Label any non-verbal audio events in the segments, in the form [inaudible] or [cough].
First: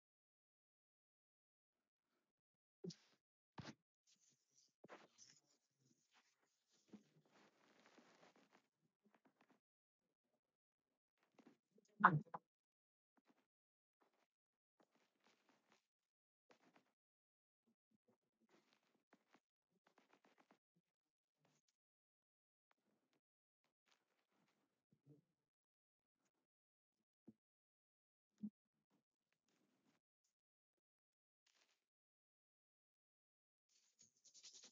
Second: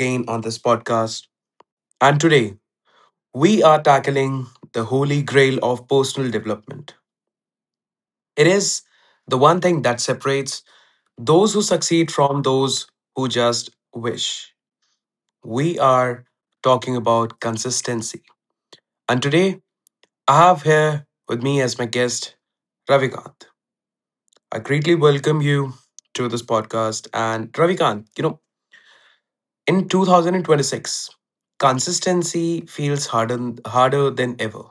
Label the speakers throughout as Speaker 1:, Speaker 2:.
Speaker 1: again on this podcast. And today, we are tackling the holy grail of personal development. It is the one thing that separates those who succeed from those who just wish. We are talking about consistency. And today, I have here with me as my guest, Ravikant. I greatly welcome you to this podcast. And Ravikant, in 2026, consistency feels harder, harder than ever.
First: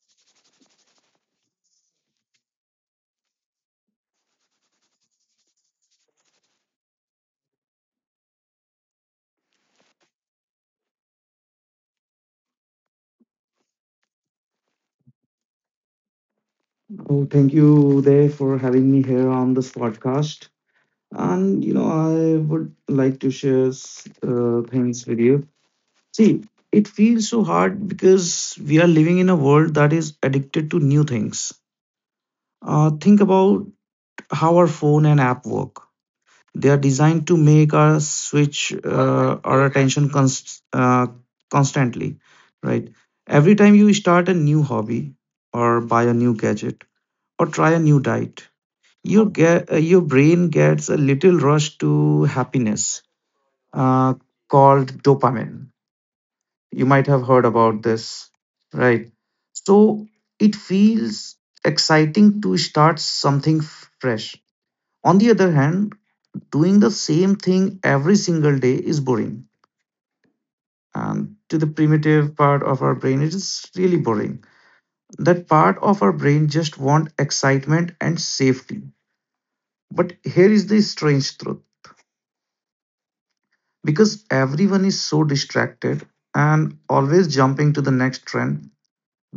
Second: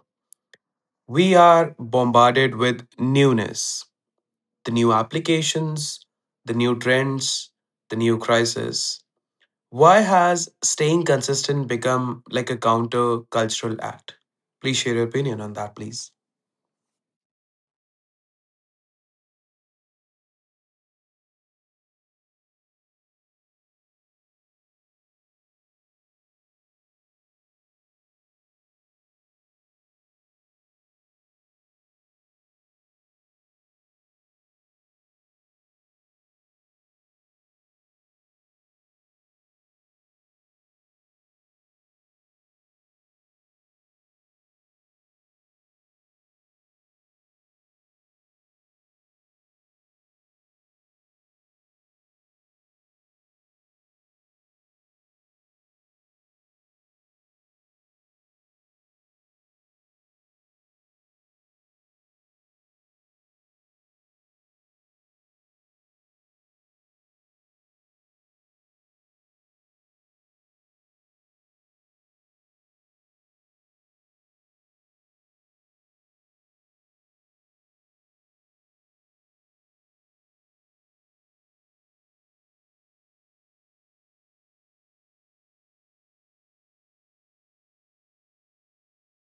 Speaker 1: We are bombarded with newness, the new applications, the new trends, the new crisis. Why has staying consistent become like a counter cultural act? Please share your opinion on that, please.
Speaker 2: Oh, thank you, Uday, for having me here on this podcast. And, I would like to share things with you. See, it feels so hard because we are living in a world that is addicted to new things. Think about how our phone and app work. They are designed to make us switch our attention constantly, right? Every time you start a new hobby or buy a new gadget or try a new diet, your brain gets a little rush to happiness uh, called dopamine. You might have heard about this, right? So it feels exciting to start something fresh. On the other hand, doing the same thing every single day is boring, and to the primitive part of our brain it is really boring. That part of our brain just want excitement and safety. But here is the strange truth: because everyone is so distracted and always jumping to the next trend,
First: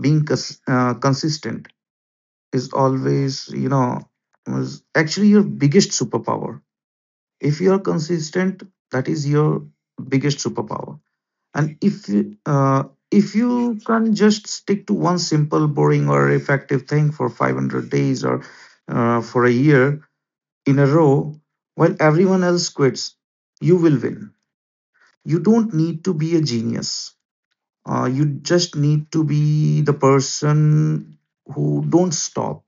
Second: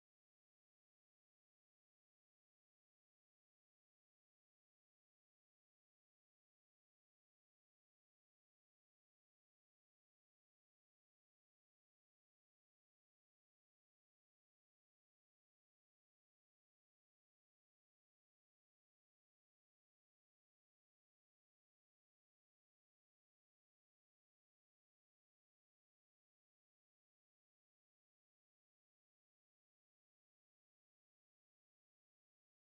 Speaker 2: being consistent is always you know is actually your biggest superpower. If you are consistent, that is your biggest superpower. And if you can just stick to one simple boring or effective thing for 500 days or for a year in a row, while everyone else quits, you will win. You don't need to be a genius. You just need to be the person who don't stop.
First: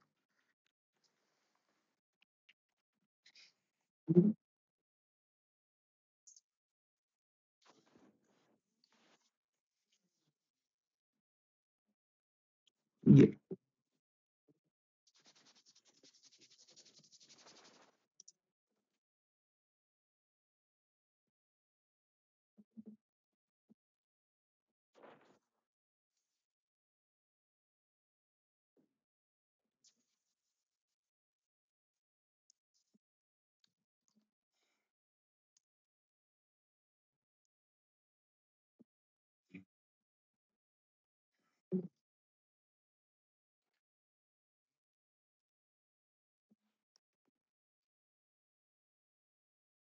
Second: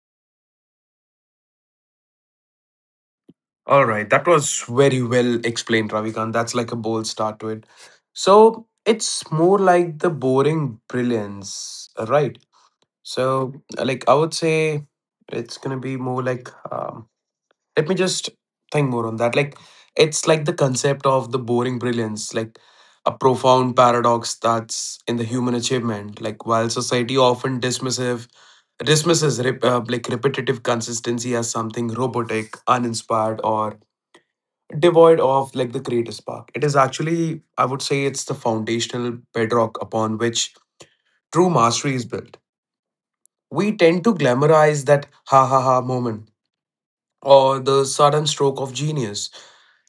Speaker 1: All right, that was very well explained, Ravikant. That's like a bold start to it. So it's more like the boring brilliance, right?
Speaker 2: Yeah.
Speaker 1: So, like, I would say it's gonna be more like, let me just think more on that. Like, it's like the concept of the boring brilliance, like a profound paradox that's in the human achievement. Like, while society often dismissive dismisses like repetitive consistency as something robotic, uninspired, or devoid of like the creative spark. It is actually, I would say, it's the foundational bedrock upon which true mastery is built. We tend to glamorize that ha ha ha moment or the sudden stroke of genius.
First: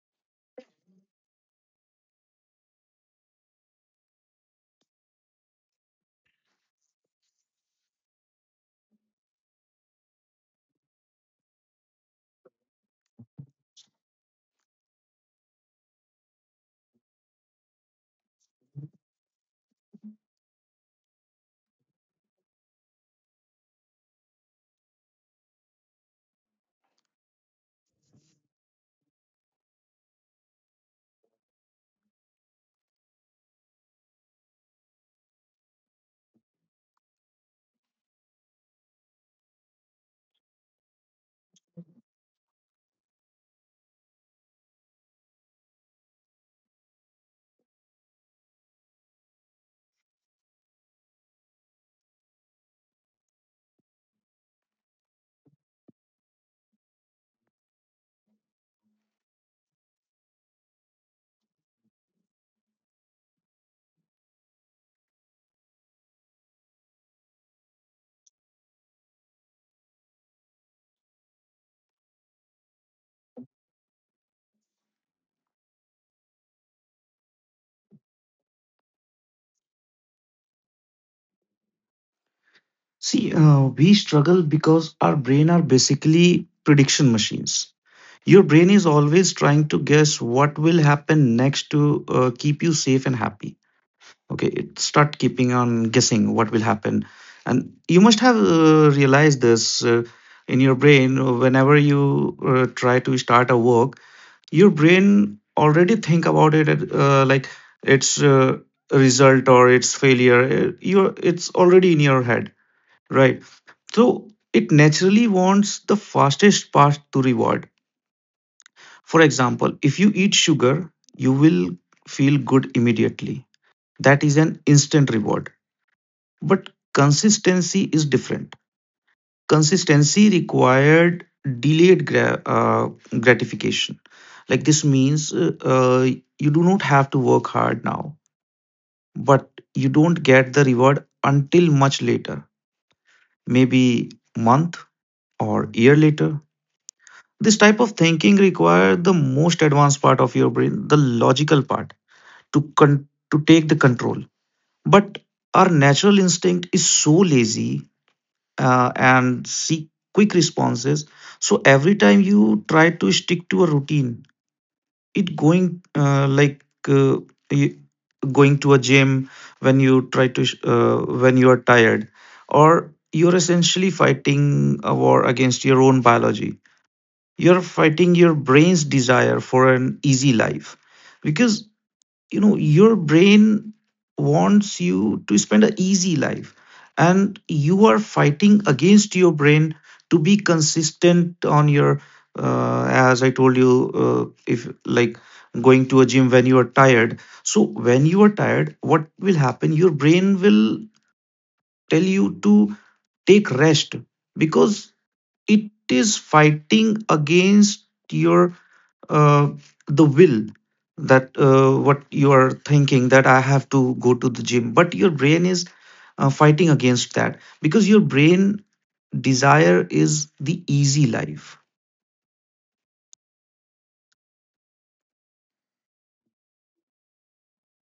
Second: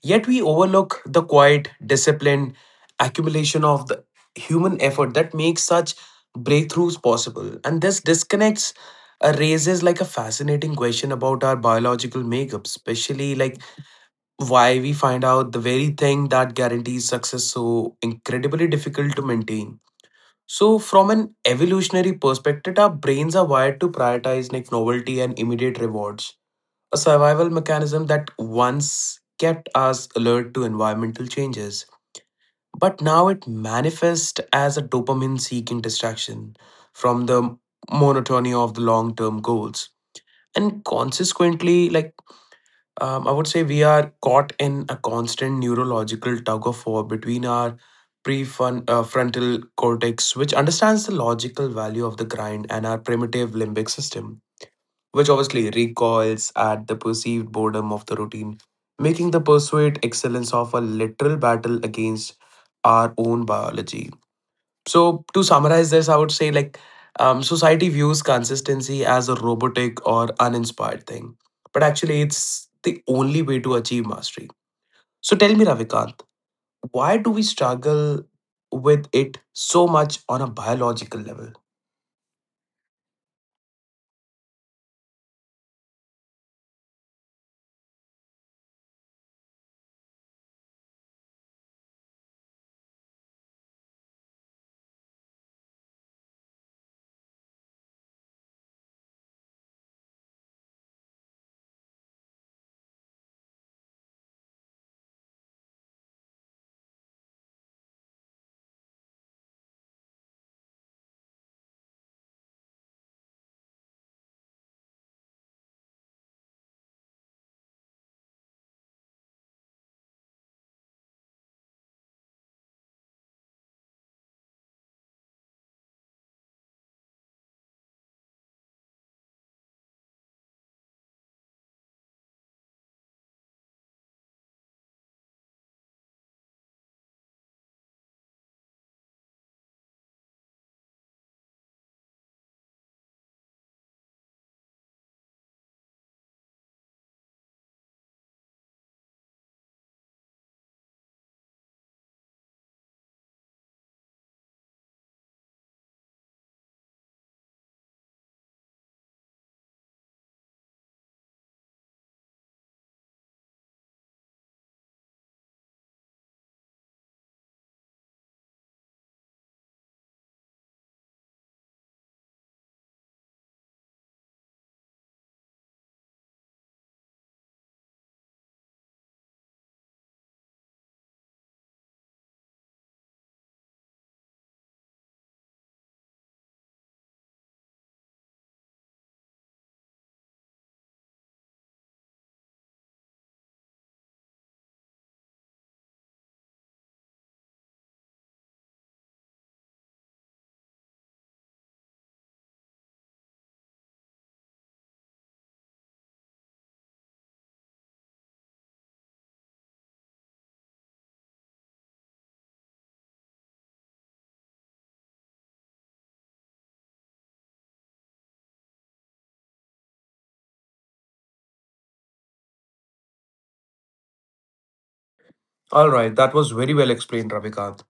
Speaker 1: Yet we overlook the quiet, disciplined accumulation of the human effort that makes such breakthroughs possible. And this disconnects raises like a fascinating question about our biological makeup, especially like why we find out the very thing that guarantees success so incredibly difficult to maintain. So, from an evolutionary perspective, our brains are wired to prioritize like novelty and immediate rewards, a survival mechanism that once kept us alert to environmental changes. But now it manifests as a dopamine seeking distraction from the monotony of the long term goals. And consequently, like I would say we are caught in a constant neurological tug of war between our prefrontal frontal cortex, which understands the logical value of the grind, and our primitive limbic system, which obviously recoils at the perceived boredom of the routine, making the pursuit excellence of a literal battle against our own biology. So to summarize this, I would say like society views consistency as a robotic or uninspired thing, but actually it's the only way to achieve mastery. So tell me, Ravikant, why do we struggle with it so much on a biological level?
Speaker 2: See, we struggle because our brain are basically prediction machines. Your brain is always trying to guess what will happen next to keep you safe and happy. Okay, it start keeping on guessing what will happen. And you must have realized this in your brain whenever you try to start a work. Your brain already think about it like its result or its failure. You it's already in your head, right? So it naturally wants the fastest path to reward. For example, if you eat sugar you will feel good immediately. That is an instant reward. But consistency is different. Consistency required delayed gratification. Like this means you do not have to work hard now, but you don't get the reward until much later. Maybe month or year later. This type of thinking requires the most advanced part of your brain, the logical part, to con- to take the control. But our natural instinct is so lazy, and seek quick responses. So every time you try to stick to a routine, it going like y- going to a gym when you try to sh- when you are tired, or you're essentially fighting a war against your own biology. You're fighting your brain's desire for an easy life. Because your brain wants you to spend an easy life, and you are fighting against your brain to be consistent on your as I told you if like going to a gym when you are tired. So when you are tired, what will happen? Your brain will tell you to take rest. Because it is fighting against your uh, the will, that what you are thinking, that I have to go to the gym. But your brain is fighting against that because your brain desire is the easy life.
Speaker 1: All right, that was very well explained, Ravikant.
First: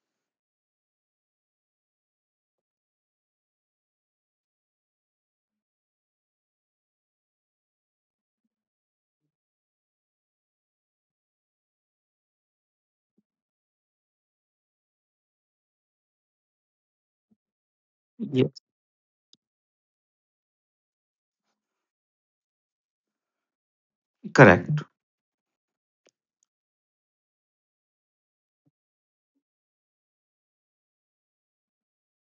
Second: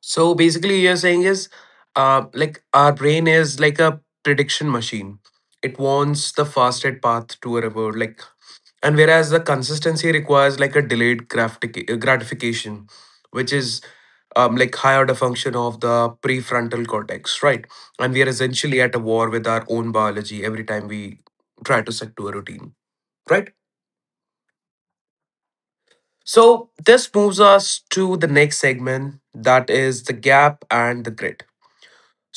Speaker 1: So basically, you're saying is like our brain is like a prediction machine. It wants the fastest path to a reward, like, and whereas the consistency requires like a delayed gratification, which is like high order function of the prefrontal cortex, right? And we are
Speaker 2: Yes,
Speaker 1: essentially at a war with our own biology every time we try to stick to a routine, right?
Speaker 2: correct.
Speaker 1: So this moves us to the next segment, that is the gap and the grit.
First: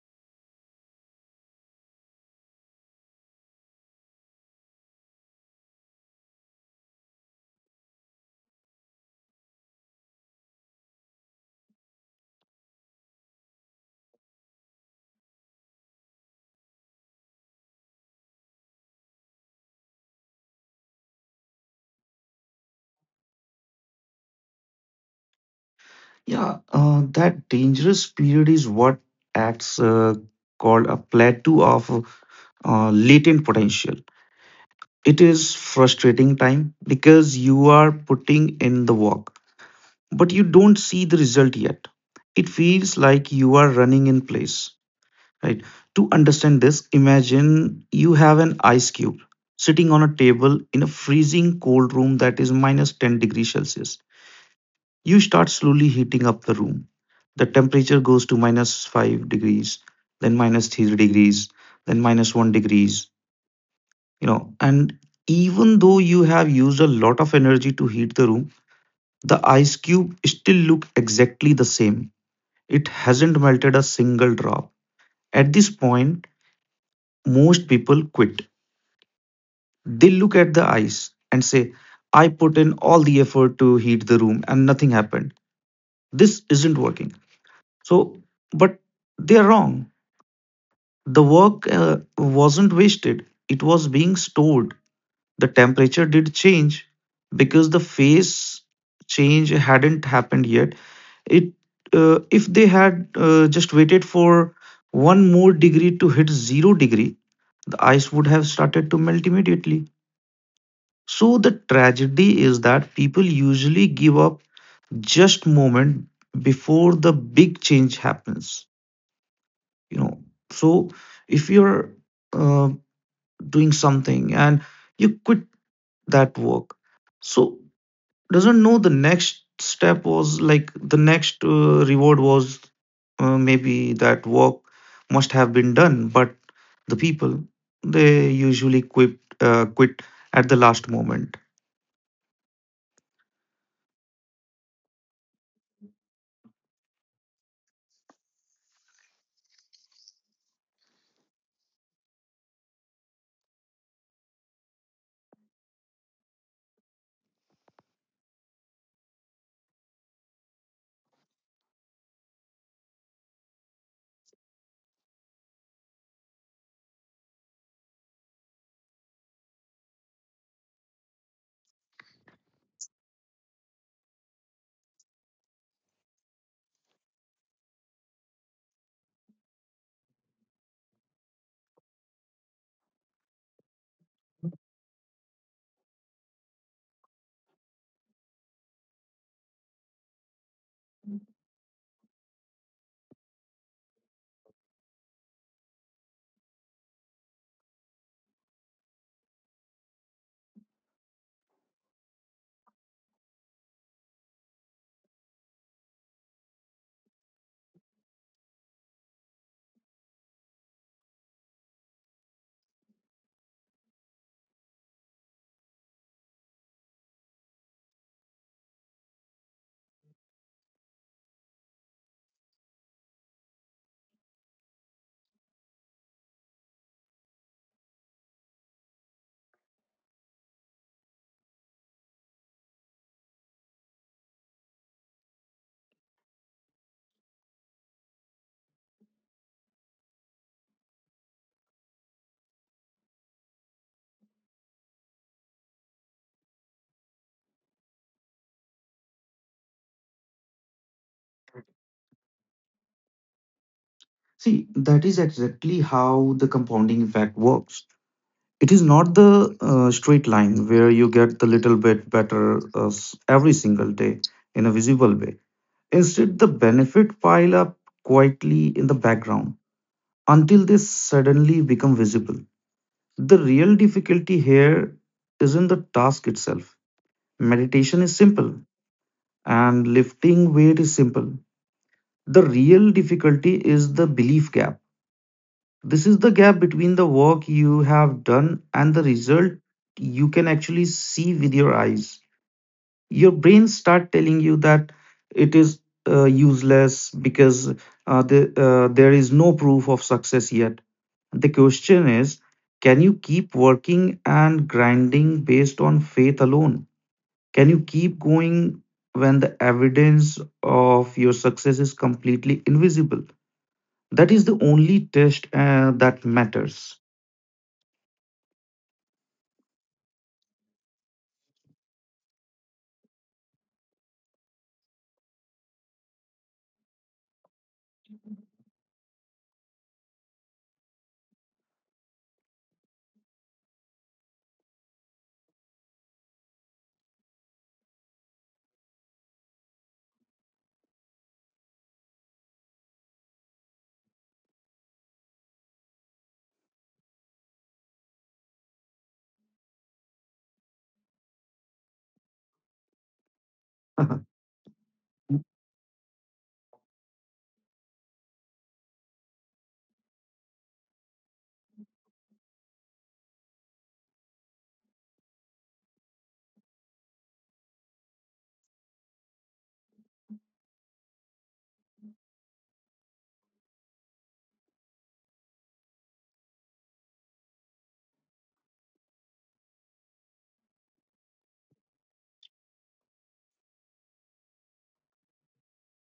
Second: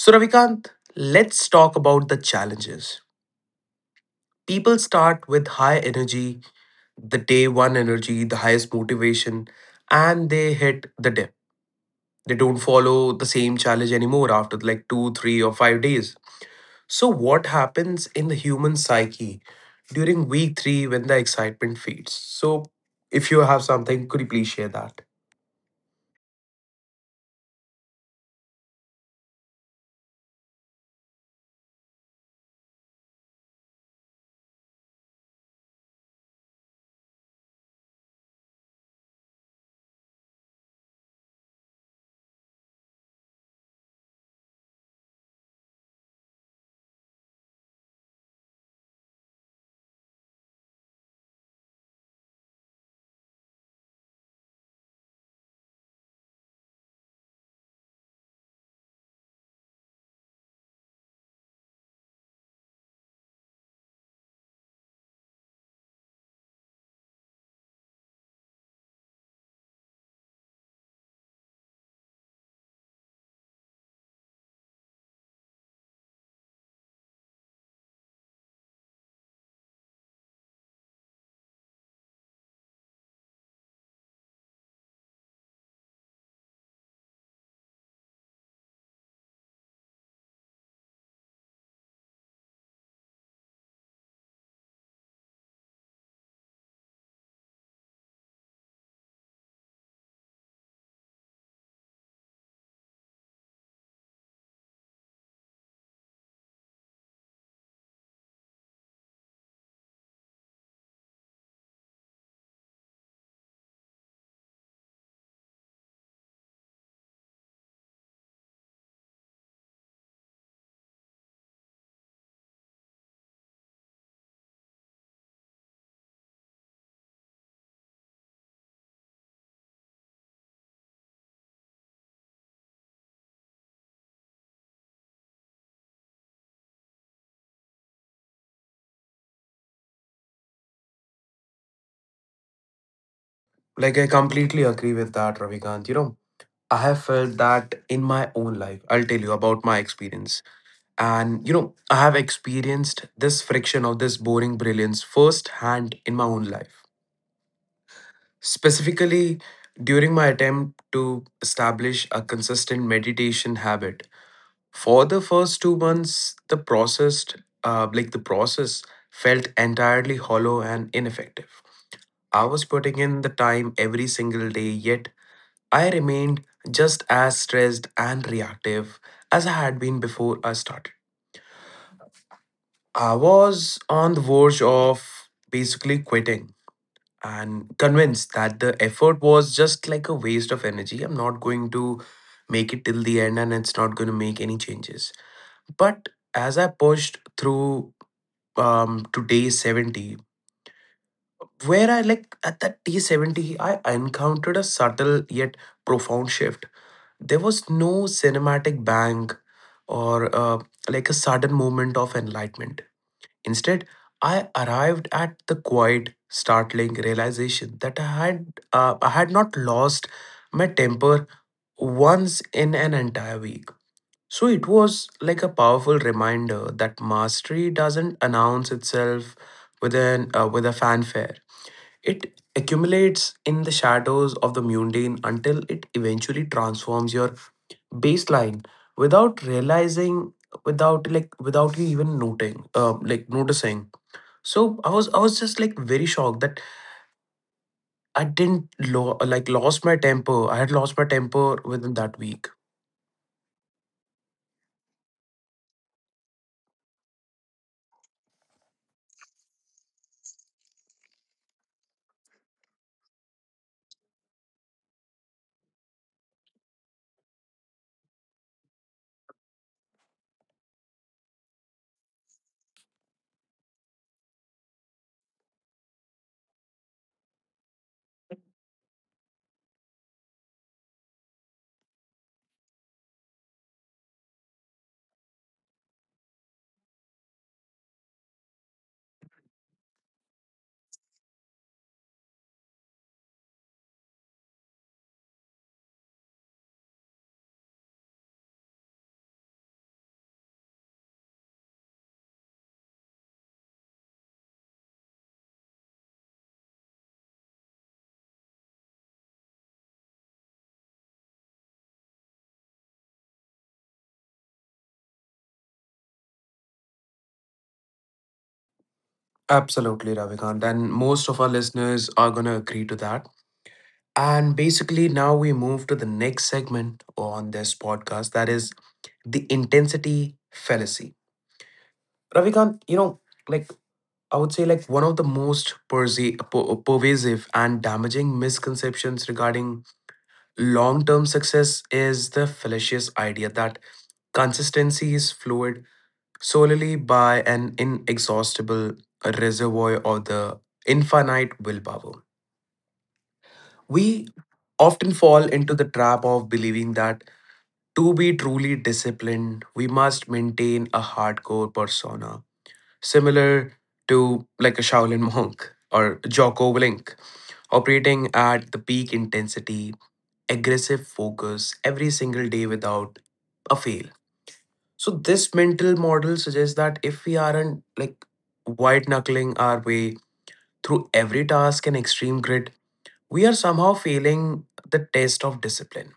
Speaker 1: So Ravikant, let's talk about the challenges. People start with high energy, the day one energy, the highest motivation, and they hit the dip. They don't follow the same challenge anymore after like two, 3, or 5 days. So, what happens in the human psyche during week three when the excitement fades? So, if you have something, could you please share that?
Speaker 2: Yeah, that dangerous period is what acts called a plateau of latent potential. It is frustrating time because you are putting in the work, but you don't see the result yet. It feels like you are running in place, right? To understand this, imagine you have an ice cube sitting on a table in a freezing cold room that is minus 10 degrees Celsius. You start slowly heating up the room. The temperature goes to minus 5 degrees, then minus 3 degrees, then minus 1 degrees, and even though you have used a lot of energy to heat the room, the ice cube still look exactly the same. It hasn't melted a single drop. At this point, most people quit. They look at the ice and say, I put in all the effort to heat the room and nothing happened. This isn't working. So, but they're wrong. The work wasn't wasted, it was being stored. The temperature did change because the phase change hadn't happened yet. It If they had just waited for 1 more degree to hit 0 degree, the ice would have started to melt immediately. So the tragedy is that people usually give up just moment before the big change happens. You know, so if you're uh, doing something and you quit that work, so doesn't know the next step was, like the next reward was, maybe that work must have been done, but the people they usually quit at the last moment.
Speaker 1: Like, I completely agree with that, Ravikant. You know, I have felt that in my own life. I'll tell you about my experience. And, you know, I have experienced this friction of this boring brilliance firsthand in my own life. Specifically, during my attempt to establish a consistent meditation habit, for the first 2 months, the like the process, felt entirely hollow and ineffective. I was putting in the time every single day, yet I remained just as stressed and reactive as I had been before I started. I was on the verge of basically quitting and convinced that the effort was just like a waste of energy. I'm not going to make it till the end and it's not going to make any changes. But as I pushed through to day 70, where I like at that day 70, I encountered a subtle yet profound shift. There was no cinematic bang or like a sudden moment of enlightenment. Instead, I arrived at the quiet, startling realization that I had not lost my temper once in an entire week. So it was like a powerful reminder that mastery doesn't announce itself with a fanfare. It accumulates in the shadows of the mundane until it eventually transforms your baseline without realizing, without like without you even noting like noticing. So I was just like very shocked that I didn't lo- like lost my temper. I had lost my temper within that week.
Speaker 2: See, that is exactly how the compounding effect works. It is not the straight line where you get the little bit better every single day in a visible way. Instead, the benefit pile up quietly in the background until they suddenly become visible. The real difficulty here is isn't the task itself. Meditation is simple and lifting weight is simple. The real difficulty is the belief gap. This is the gap between the work you have done and the result you can actually see with your eyes. Your brain start telling you that it is useless because there is no proof of success yet. The question is, can you keep working and grinding based on faith alone? Can you keep going when the evidence of your success is completely invisible? That is the only test that matters.
Speaker 1: Absolutely, Ravikant. And most of our listeners are gonna agree to that. And basically now we move to the next segment on this podcast, that is the intensity fallacy. Ravikant, you know, like I would say like one of the most pervasive and damaging misconceptions regarding long term success is the fallacious idea that consistency is fluid solely by an inexhaustible reservoir or the infinite willpower.
Speaker 2: [laughs]
Speaker 1: We often fall into the trap of believing that to be truly disciplined, we must maintain a hardcore persona, similar to like a Shaolin monk or Jocko Willink, operating at the peak intensity aggressive focus every single day without a fail. So this mental model suggests that if we aren't like white knuckling our way through every task and extreme grit, we are somehow failing the test of discipline.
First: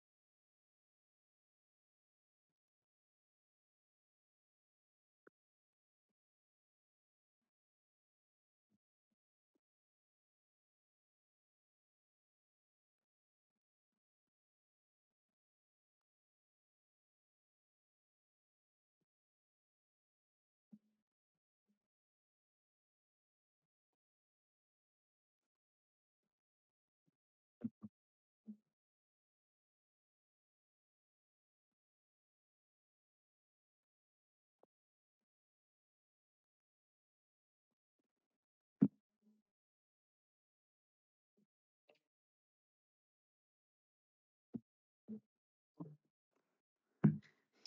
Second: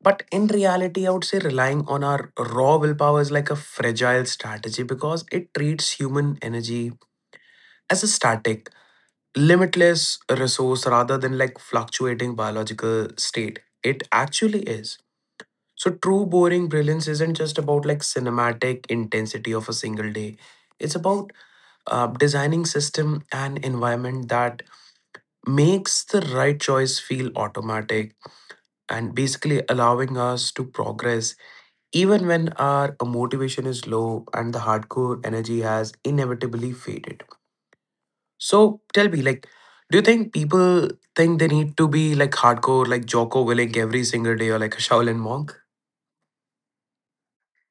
Speaker 1: But in reality, I would say relying on our raw willpower is like a fragile strategy because it treats human energy as a static, limitless resource rather than like fluctuating biological state. It actually is. So true boring brilliance isn't just about like cinematic intensity of a single day. It's about designing system and environment that makes the right choice feel automatic and basically allowing us to progress even when our motivation is low and the hardcore energy has inevitably faded. So tell me like do you think people think they need to be like hardcore like Jocko Willink every single day or like a Shaolin monk?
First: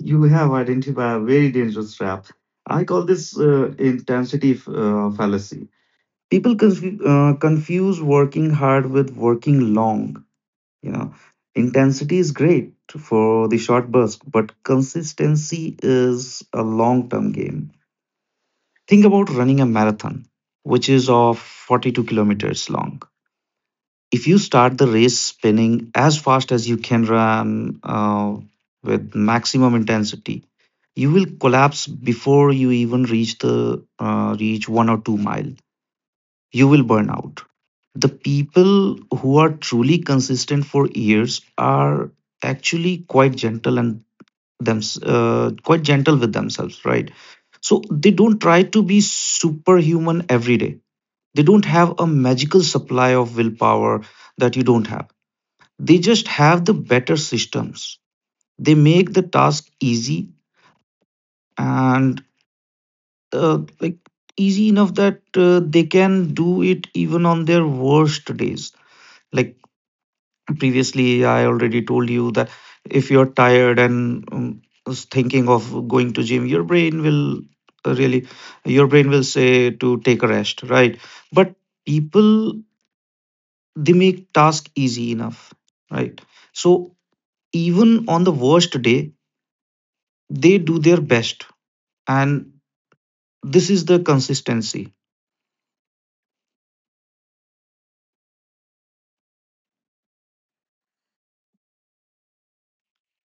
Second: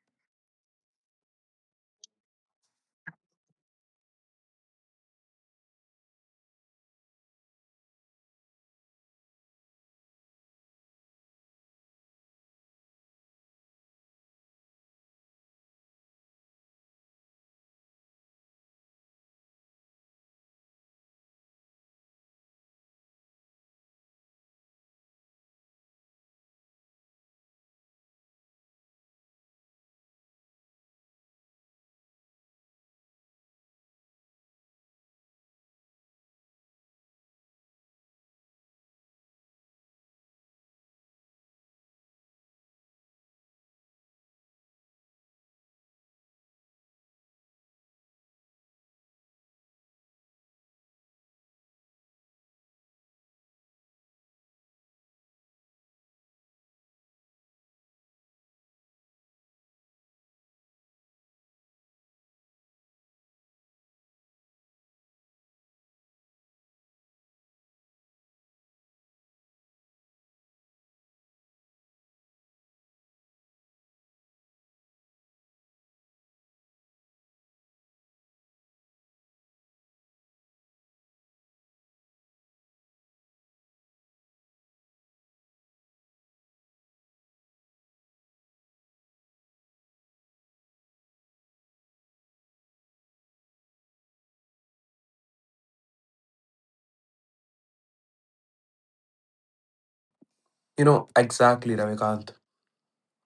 Speaker 2: You have identified a very dangerous trap. I call this intensity fallacy. People confuse working hard with working long. You know, intensity is great for the short burst, but consistency is a long-term game. Think about running a marathon, which is of 42 kilometers long. If you start the race spinning as fast as you can run, with maximum intensity, you will collapse before you even reach the reach 1 or 2 mile. You will burn out. The people who are truly consistent for years are actually quite gentle and them quite gentle with themselves, right? So they don't try to be superhuman every day. They don't have a magical supply of willpower that you don't have. They just have the better systems. They make the task easy and like easy enough that they can do it even on their worst days. Like previously, I already told you that if you're tired and is thinking of going to gym, uh, really, your brain will say to take a rest, right? But people they make task easy enough, right? So even on the worst day, they do their best, and this is the consistency.
Speaker 1: You know exactly, Ravikant.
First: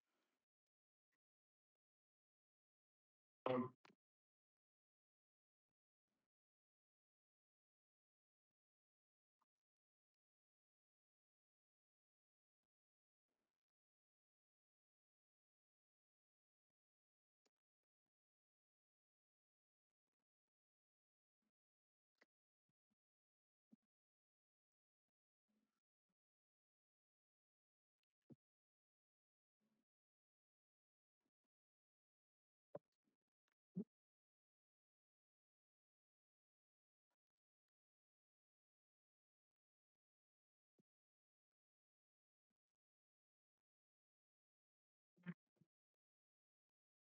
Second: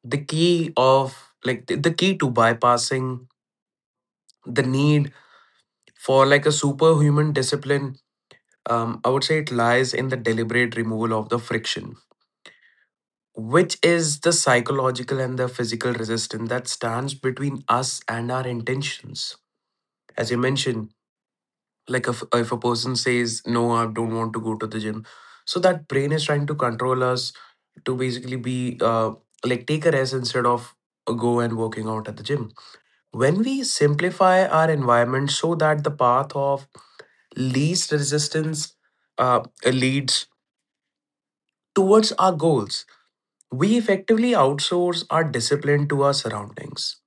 Speaker 1: The key of like the key to bypassing the need for like a superhuman discipline, I would say it lies in the deliberate removal of the friction, which is the psychological and the physical resistance that stands between us and our intentions. As you mentioned, like if a person says no I don't want to go to the gym, so that brain is trying to control us to basically be like take a rest instead of go and working out at the gym. When we simplify our environment so that the path of least resistance leads towards our goals, we effectively outsource our discipline to our surroundings.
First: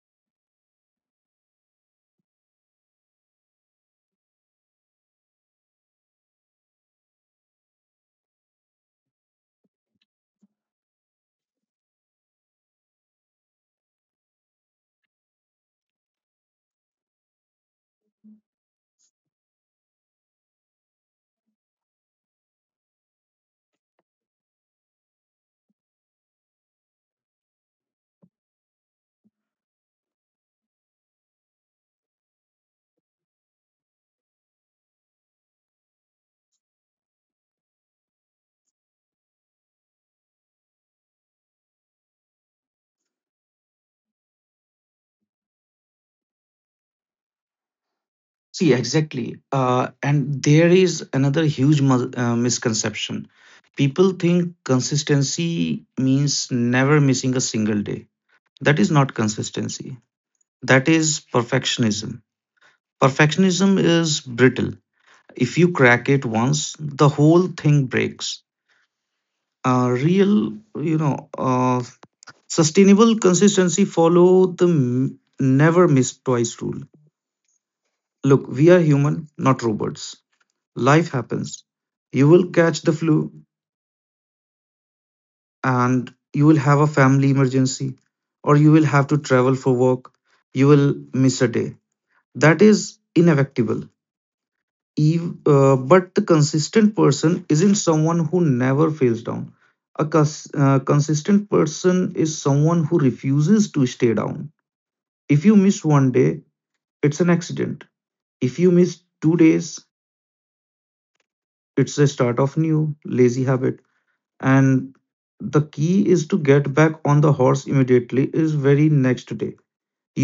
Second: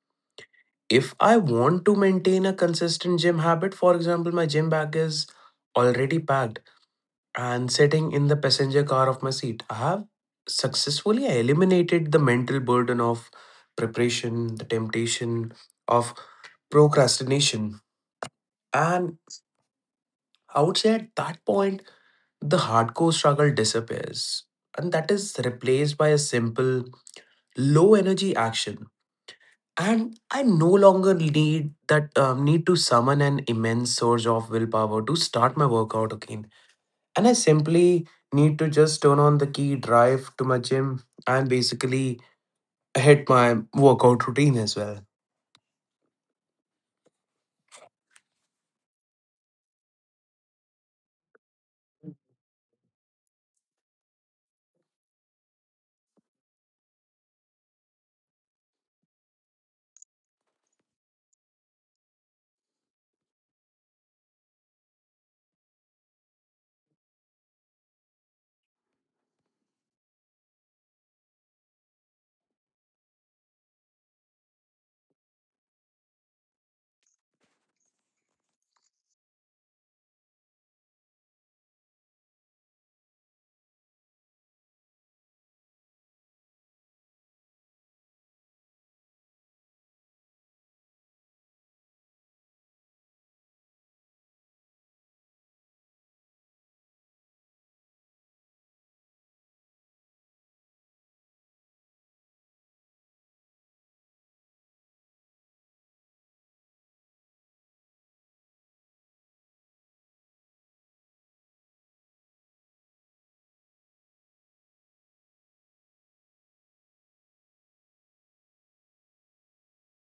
Speaker 1: If I want to maintain a consistent gym habit, for example, my gym bag is already packed and sitting in the passenger car of my seat, I have successfully eliminated the mental burden of preparation, the temptation of procrastination, and I would say at that point, the hardcore struggle disappears and that is replaced by a simple, low energy action. And I no longer need that need to summon an immense surge of willpower to start my workout again. And I simply need to just turn on the key, drive to my gym, and basically hit my workout routine as well.
Speaker 2: See exactly, and there is another huge misconception. People think consistency means never missing a single day. That is not consistency, that is perfectionism. Perfectionism is brittle. If you crack it once, the whole thing breaks. Real you know Sustainable consistency follow never miss twice rule. Look, we are human, not robots. Life happens. You will catch the flu, and you will have a family emergency, or you will have to travel for work. You will miss a day. That is inevitable. But the consistent person isn't someone who never fails down. A consistent person is someone who refuses to stay down. If you miss one day, it's an accident. If you miss 2 days, it's the start of new lazy habit. And the key is to get back on the horse immediately is very next day.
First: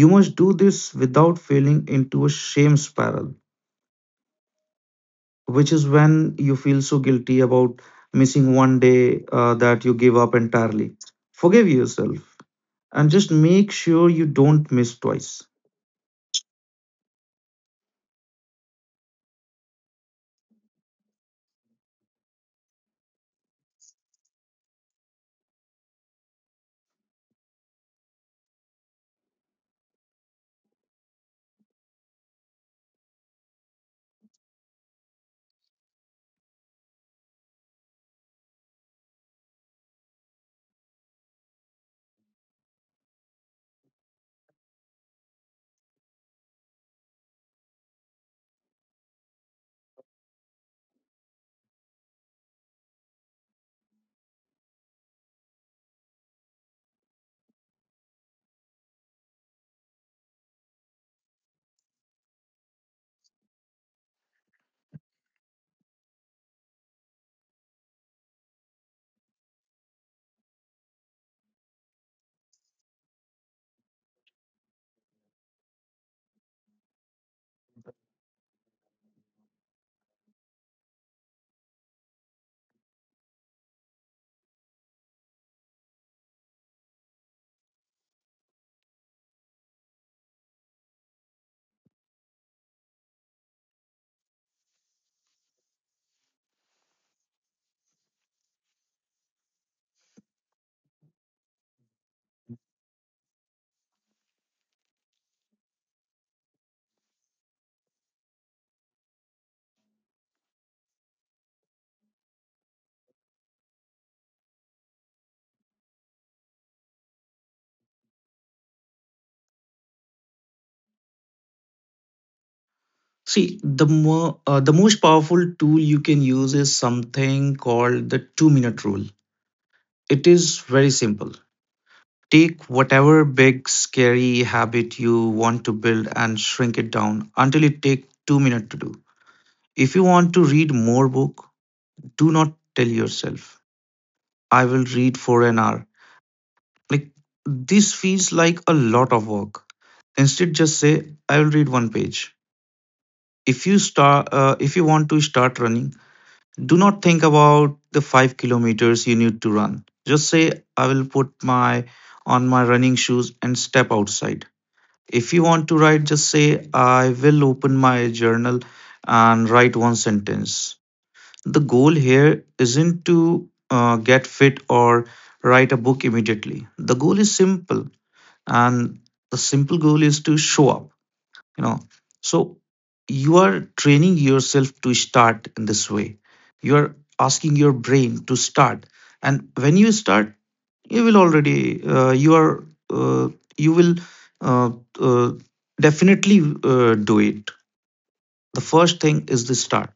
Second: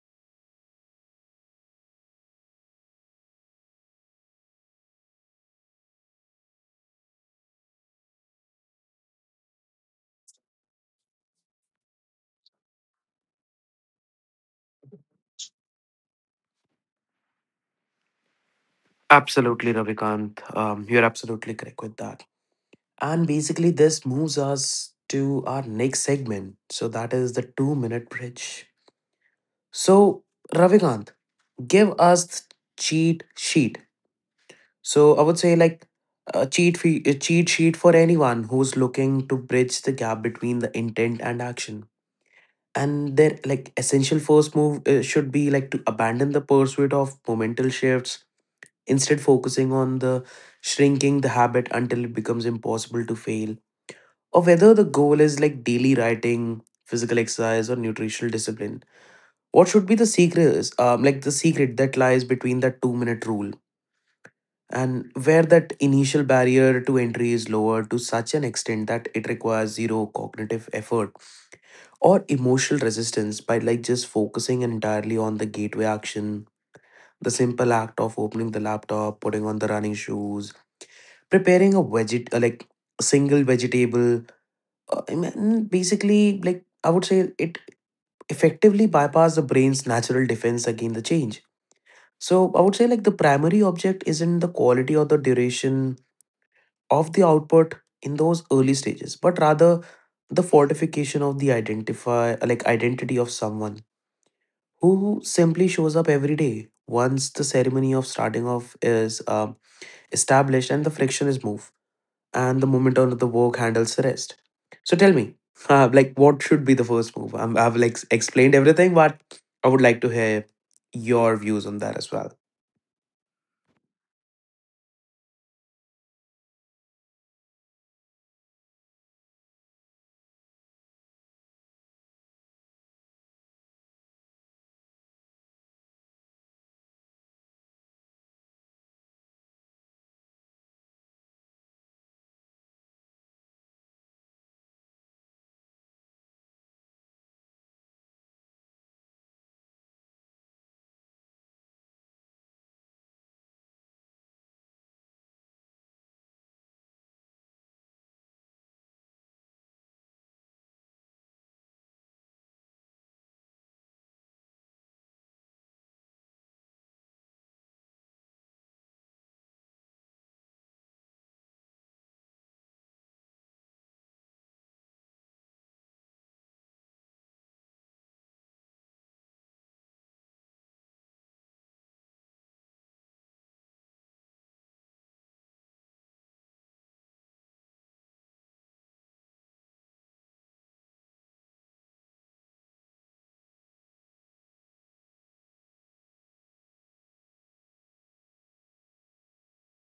Speaker 2: You must do this without falling into a shame spiral, which is when you feel so guilty about missing one day that you give up entirely. Forgive yourself, and just make sure you don't miss twice.
Speaker 1: Absolutely, Ravikant. You're absolutely correct with that. And basically, this moves us to our next segment. So, that is the two-minute bridge. So, Ravikant, give us the cheat sheet. So, I would say like a a cheat sheet for anyone who's looking to bridge the gap between the intent and action. And their like essential first move should be like to abandon the pursuit of momental shifts, instead focusing on the shrinking the habit until it becomes impossible to fail or whether the goal is like daily writing, physical exercise, or nutritional discipline. What should be the secret? Is like the secret that lies between that two-minute rule and where that initial barrier to entry is lowered to such an extent that it requires zero cognitive effort or emotional resistance by like just focusing entirely on the gateway action, the simple act of opening the laptop, putting on the running shoes, preparing a veget like single vegetable. I mean, basically, like I would say it effectively bypass the brain's natural defense against the change. So I would say like the primary object isn't the quality or the duration of the output in those early stages, but rather the fortification of the identify like identity of someone who simply shows up every day once the ceremony of starting off is established, and the friction is moved and the moment on the work handles the rest. So tell me, like, what should be the first move? I've like explained everything, but I would like to hear your views on that as well.
Speaker 2: See, the most powerful tool you can use is something called the 2 minute rule. It is very simple. Take whatever big, scary habit you want to build and shrink it down until it takes 2 minutes to do. If you want to read more book, do not tell yourself, I will read for an hour. Like this feels like a lot of work. Instead, just say, I will read one page. If you want to start running, do not think about the 5 kilometers you need to run. Just say, I will put my on my running shoes and step outside. If you want to write, just say, I will open my journal and write one sentence. The goal here isn't to get fit or write a book immediately. The goal is simple, and the simple goal is to show up, you know. So you are training yourself to start in this way. You are asking your brain to start. And when you start, you will already you are uh, you will uh, uh, definitely do it. The first thing is the start.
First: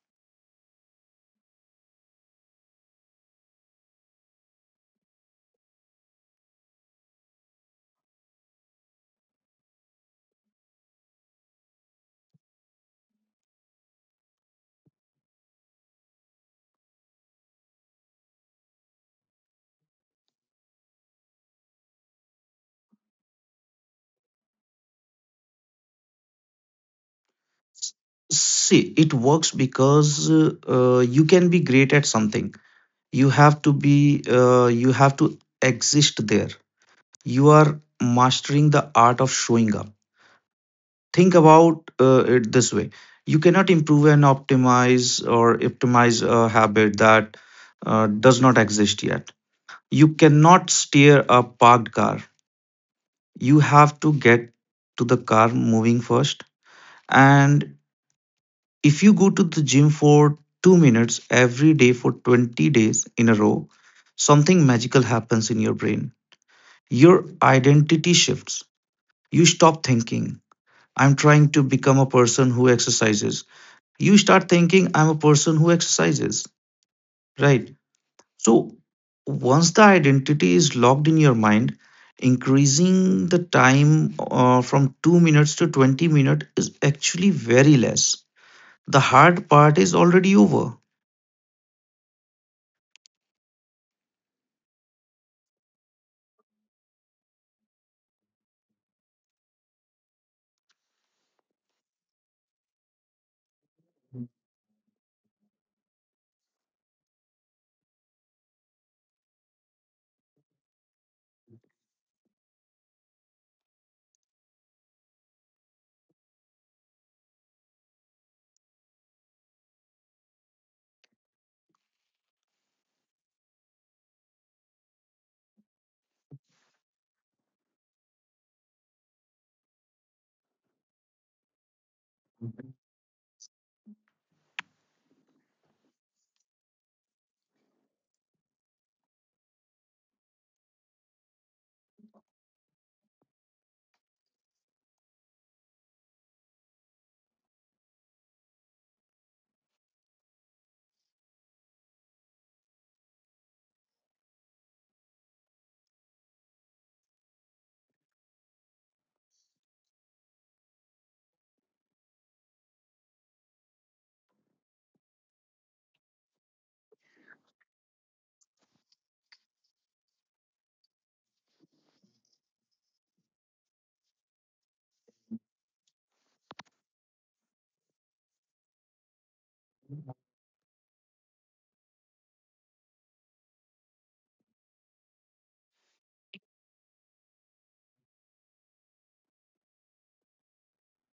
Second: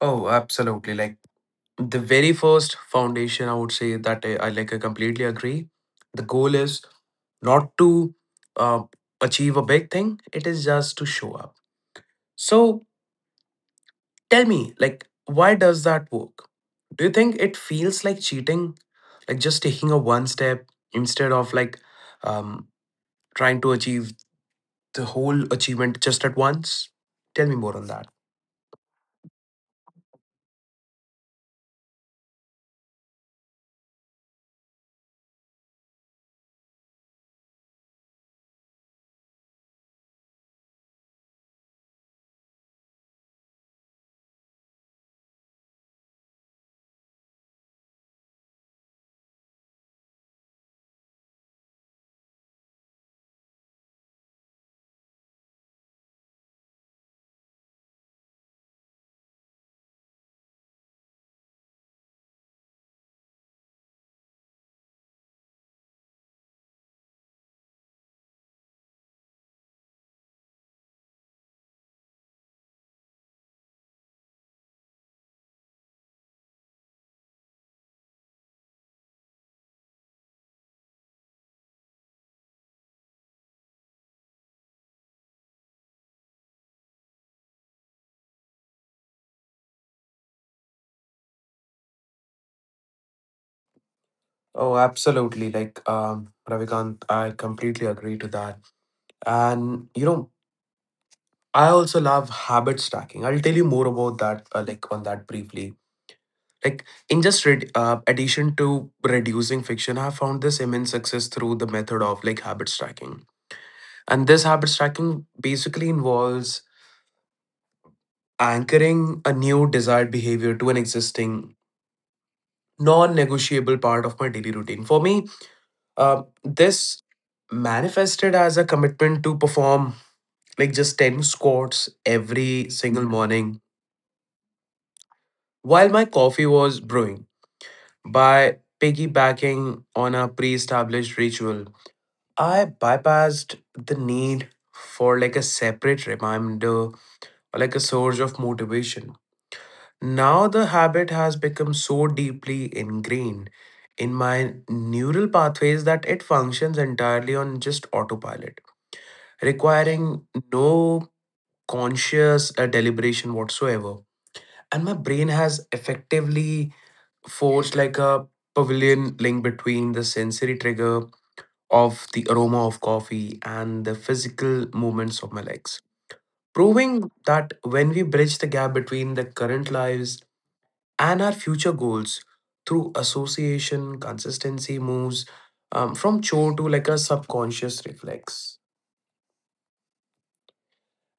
Speaker 1: Oh, absolutely. Like the very first foundation, I would say that I completely agree. The goal is not to uh, achieve a big thing, it is just to show up. So tell me, like, why does that work? Do you think it feels like cheating? Like just taking a one step instead of like um, trying to achieve the whole achievement just at once? Tell me more on that.
Speaker 2: See, it works because you can be great at something. You have to be, you have to exist there. You are mastering the art of showing up. Think about it this way. You cannot improve and optimize a habit that does not exist yet. You cannot steer a parked car. You have to get to the car moving first. And if you go to the gym for 2 minutes every day for 20 days in a row, something magical happens in your brain. Your identity shifts. You stop thinking, I'm trying to become a person who exercises. You start thinking, I'm a person who exercises, right? So once the identity is locked in your mind, increasing the time from 2 minutes to 20 minutes is actually very less. The hard part is already over.
Speaker 1: Oh, absolutely. Ravikant, I completely agree to that. And, you know, I also love habit stacking. I'll tell you more about that, like, on that briefly. Like, in just red addition to reducing friction, I have found this immense success through the method of like habit stacking. And this habit stacking basically involves anchoring a new desired behavior to an existing non negotiable part of my daily routine. For me, this manifested as a commitment to perform like just 10 squats every single morning while my coffee was brewing. By piggybacking on a pre established ritual, I bypassed the need for like a separate reminder or like a surge of motivation. Now the habit has become so deeply ingrained in my neural pathways that it functions entirely on just autopilot, requiring no conscious deliberation whatsoever. And my brain has effectively forged like a pavilion link between the sensory trigger of the aroma of coffee and the physical movements of my legs, proving that when we bridge the gap between the current lives and our future goals through association consistency moves from chore to like a subconscious reflex.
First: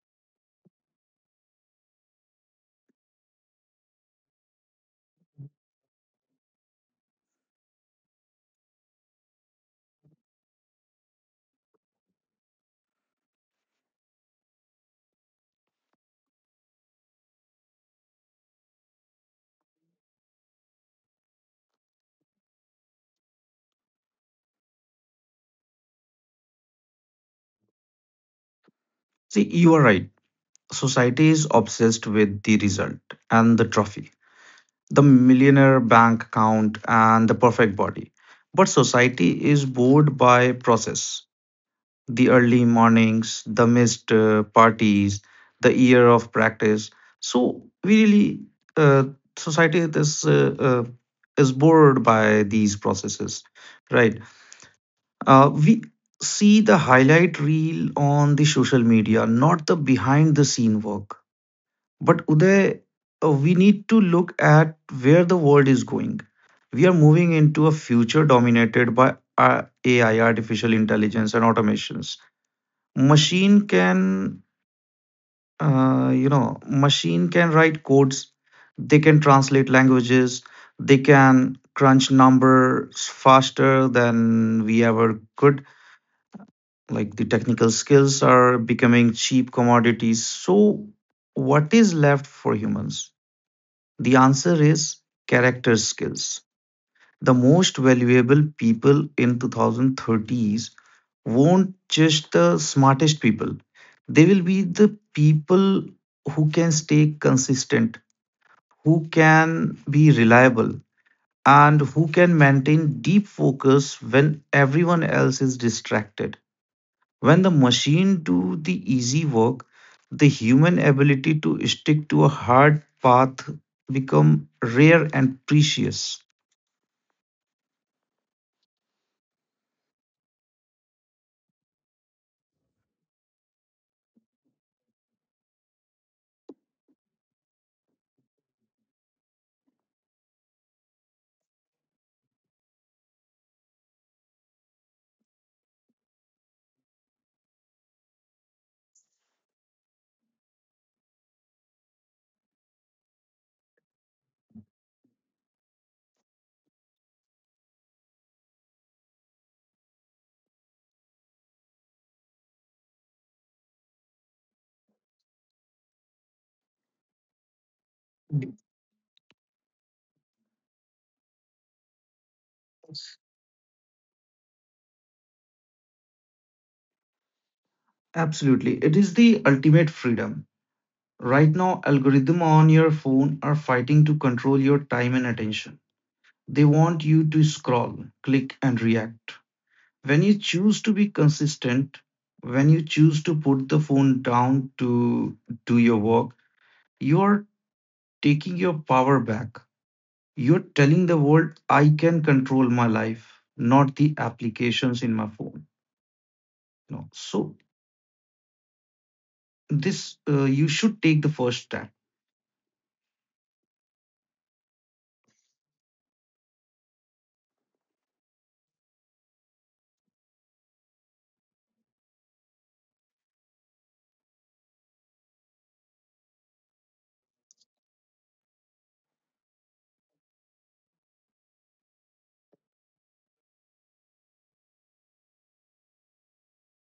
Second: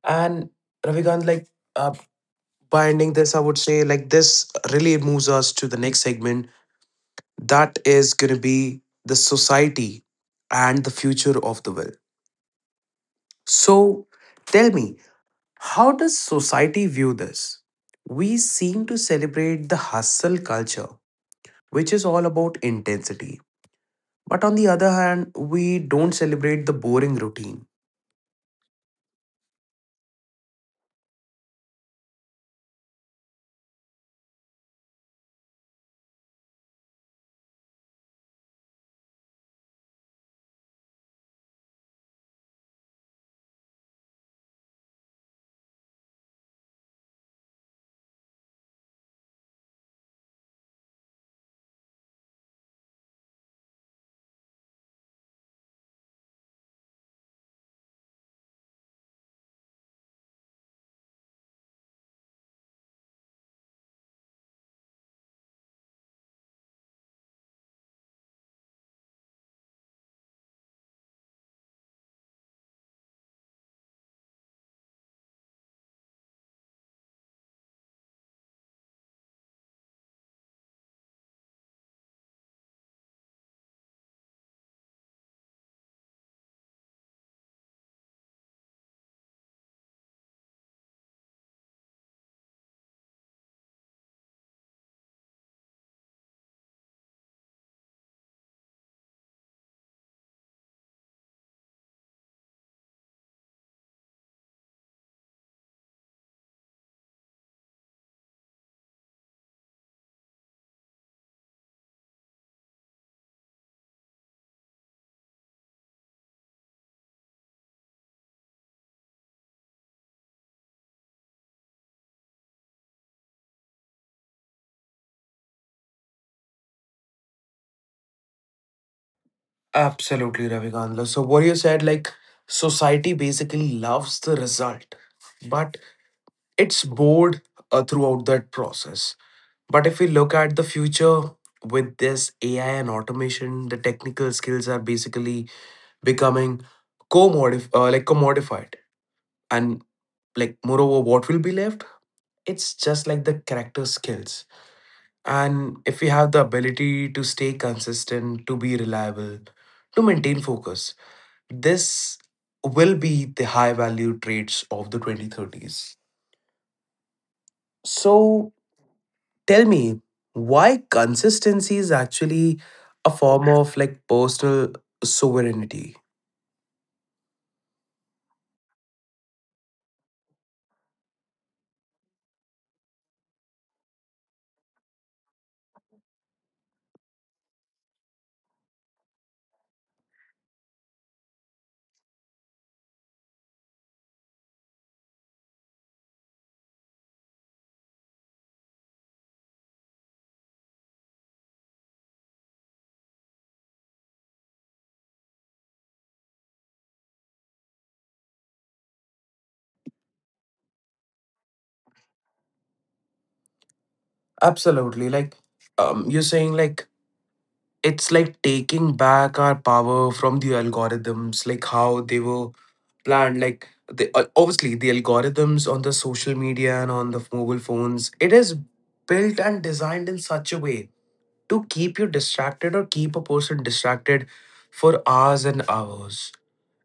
Speaker 1: And Ravikant, like uh, binding this, I would say like this really moves us to the next segment, that is going to be the society and the future of the will. So tell me, how does society view this? We seem to celebrate the hustle culture, which is all about intensity. But on the other hand, we don't celebrate the boring routine.
Speaker 2: See, you are right. Society is obsessed with the result and the trophy, the millionaire bank account, and the perfect body. But society is bored by process, the early mornings, the missed parties, the year of practice. So we really uh, society is bored by these processes, right? We see the highlight reel on the social media, not the behind the scene work. But Uday, we need to look at where the world is going. We are moving into a future dominated by AI, artificial intelligence, and automations. Machine can, you know, machine can write codes, they can translate languages, they can crunch numbers faster than we ever could. Like, the technical skills are becoming cheap commodities. So what is left for humans? The answer is character skills. The most valuable people in 2030s won't just the smartest people. They will be the people who can stay consistent, who can be reliable, and who can maintain deep focus when everyone else is distracted. When the machine do the easy work, the human ability to stick to a hard path become rare and precious.
Speaker 1: Absolutely, Ravi Kandla. So what you said, like society basically loves the result, but it's bored throughout that process. But if we look at the future with this AI and automation, the technical skills are basically becoming like commodified, and like moreover, what will be left? It's just like the character skills. And if we have the ability to stay consistent, to be reliable, to maintain focus, this will be the high value traits of the 2030s. So tell me, why consistency is actually a form of like personal sovereignty?
Speaker 2: Absolutely. It is the ultimate freedom. Right now, algorithm on your phone are fighting to control your time and attention. They want you to scroll, click, and react. When you choose to be consistent, when you choose to put the phone down to do your work, you are taking your power back. You're telling the world, I can control my life, not the applications in my phone. You know, so this you should take the first step.
Speaker 1: Absolutely. You're saying, like it's like taking back our power from the algorithms, like how they were planned. Like the obviously the algorithms on the social media and on the mobile phones, it is built and designed in such a way to keep you distracted or keep a person distracted for hours and hours.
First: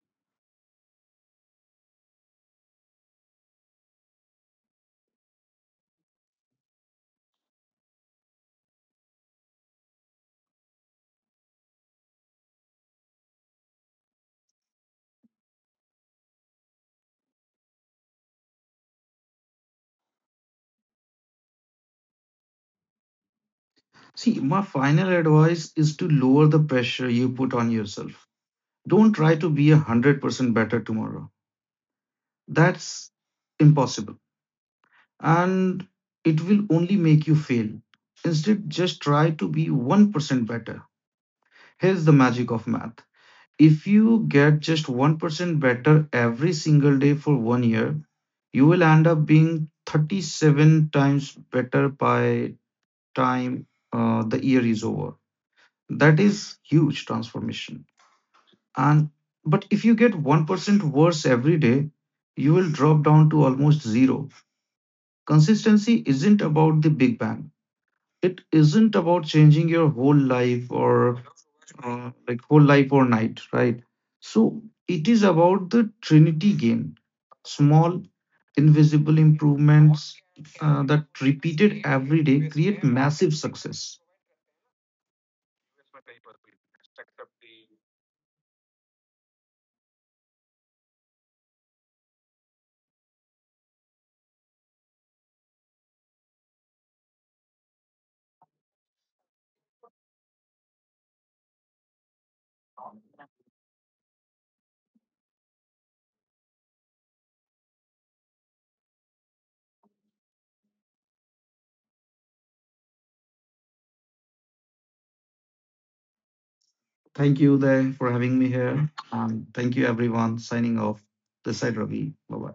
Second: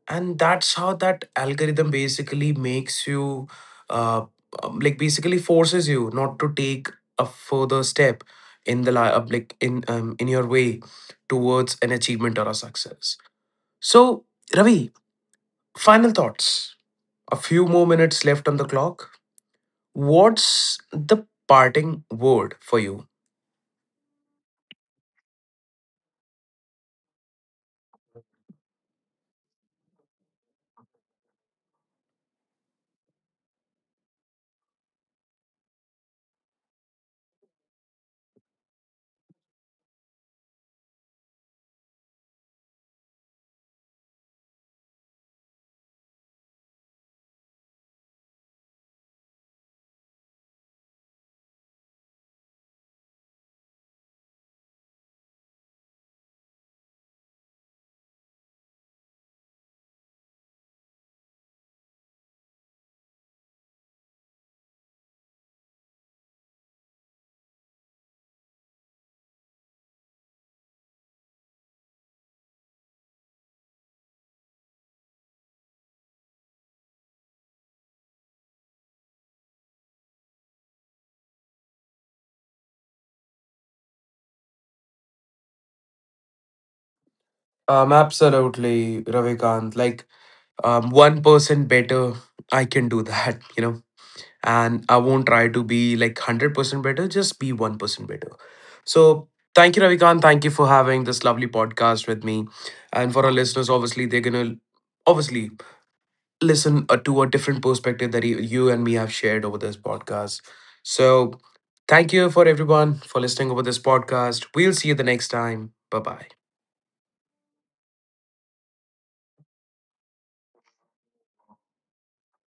Speaker 1: And that's how that algorithm basically makes you uh, like basically forces you not to take a further step in the like in your way towards an achievement or a success. So Ravi, final thoughts, a few more minutes left on the clock. What's the parting word for you?
Speaker 2: See, my final advice is to lower the pressure you put on yourself. Don't try to be 100% better tomorrow. That's impossible. And it will only make you fail. Instead, just try to be 1% better. Here's the magic of math. If you get just 1% better every single day for 1 year, you will end up being 37 times better by time, the year is over. That is huge transformation. And but if you get 1% worse every day, you will drop down to almost zero. Consistency isn't about the big bang. It isn't about changing your whole life or whole life or night, right? So it is about the trinity gain, small invisible improvements that repeated every day create massive success.
Speaker 1: Absolutely, Ravikant. 1% better, I can do that. [laughs] You know. And I won't try to be like 100% better, just be 1% better. So, thank you, Ravikant. Thank you for having this lovely podcast with me. And for our listeners, obviously, they're going to obviously listen to a different perspective that you and me have shared over this podcast. So, thank you for everyone for listening over this podcast. We'll see you the next time. Bye bye.
Speaker 2: Thank you, Uday, for having me here. And thank you, everyone, signing off. This side, Ravi. Bye bye.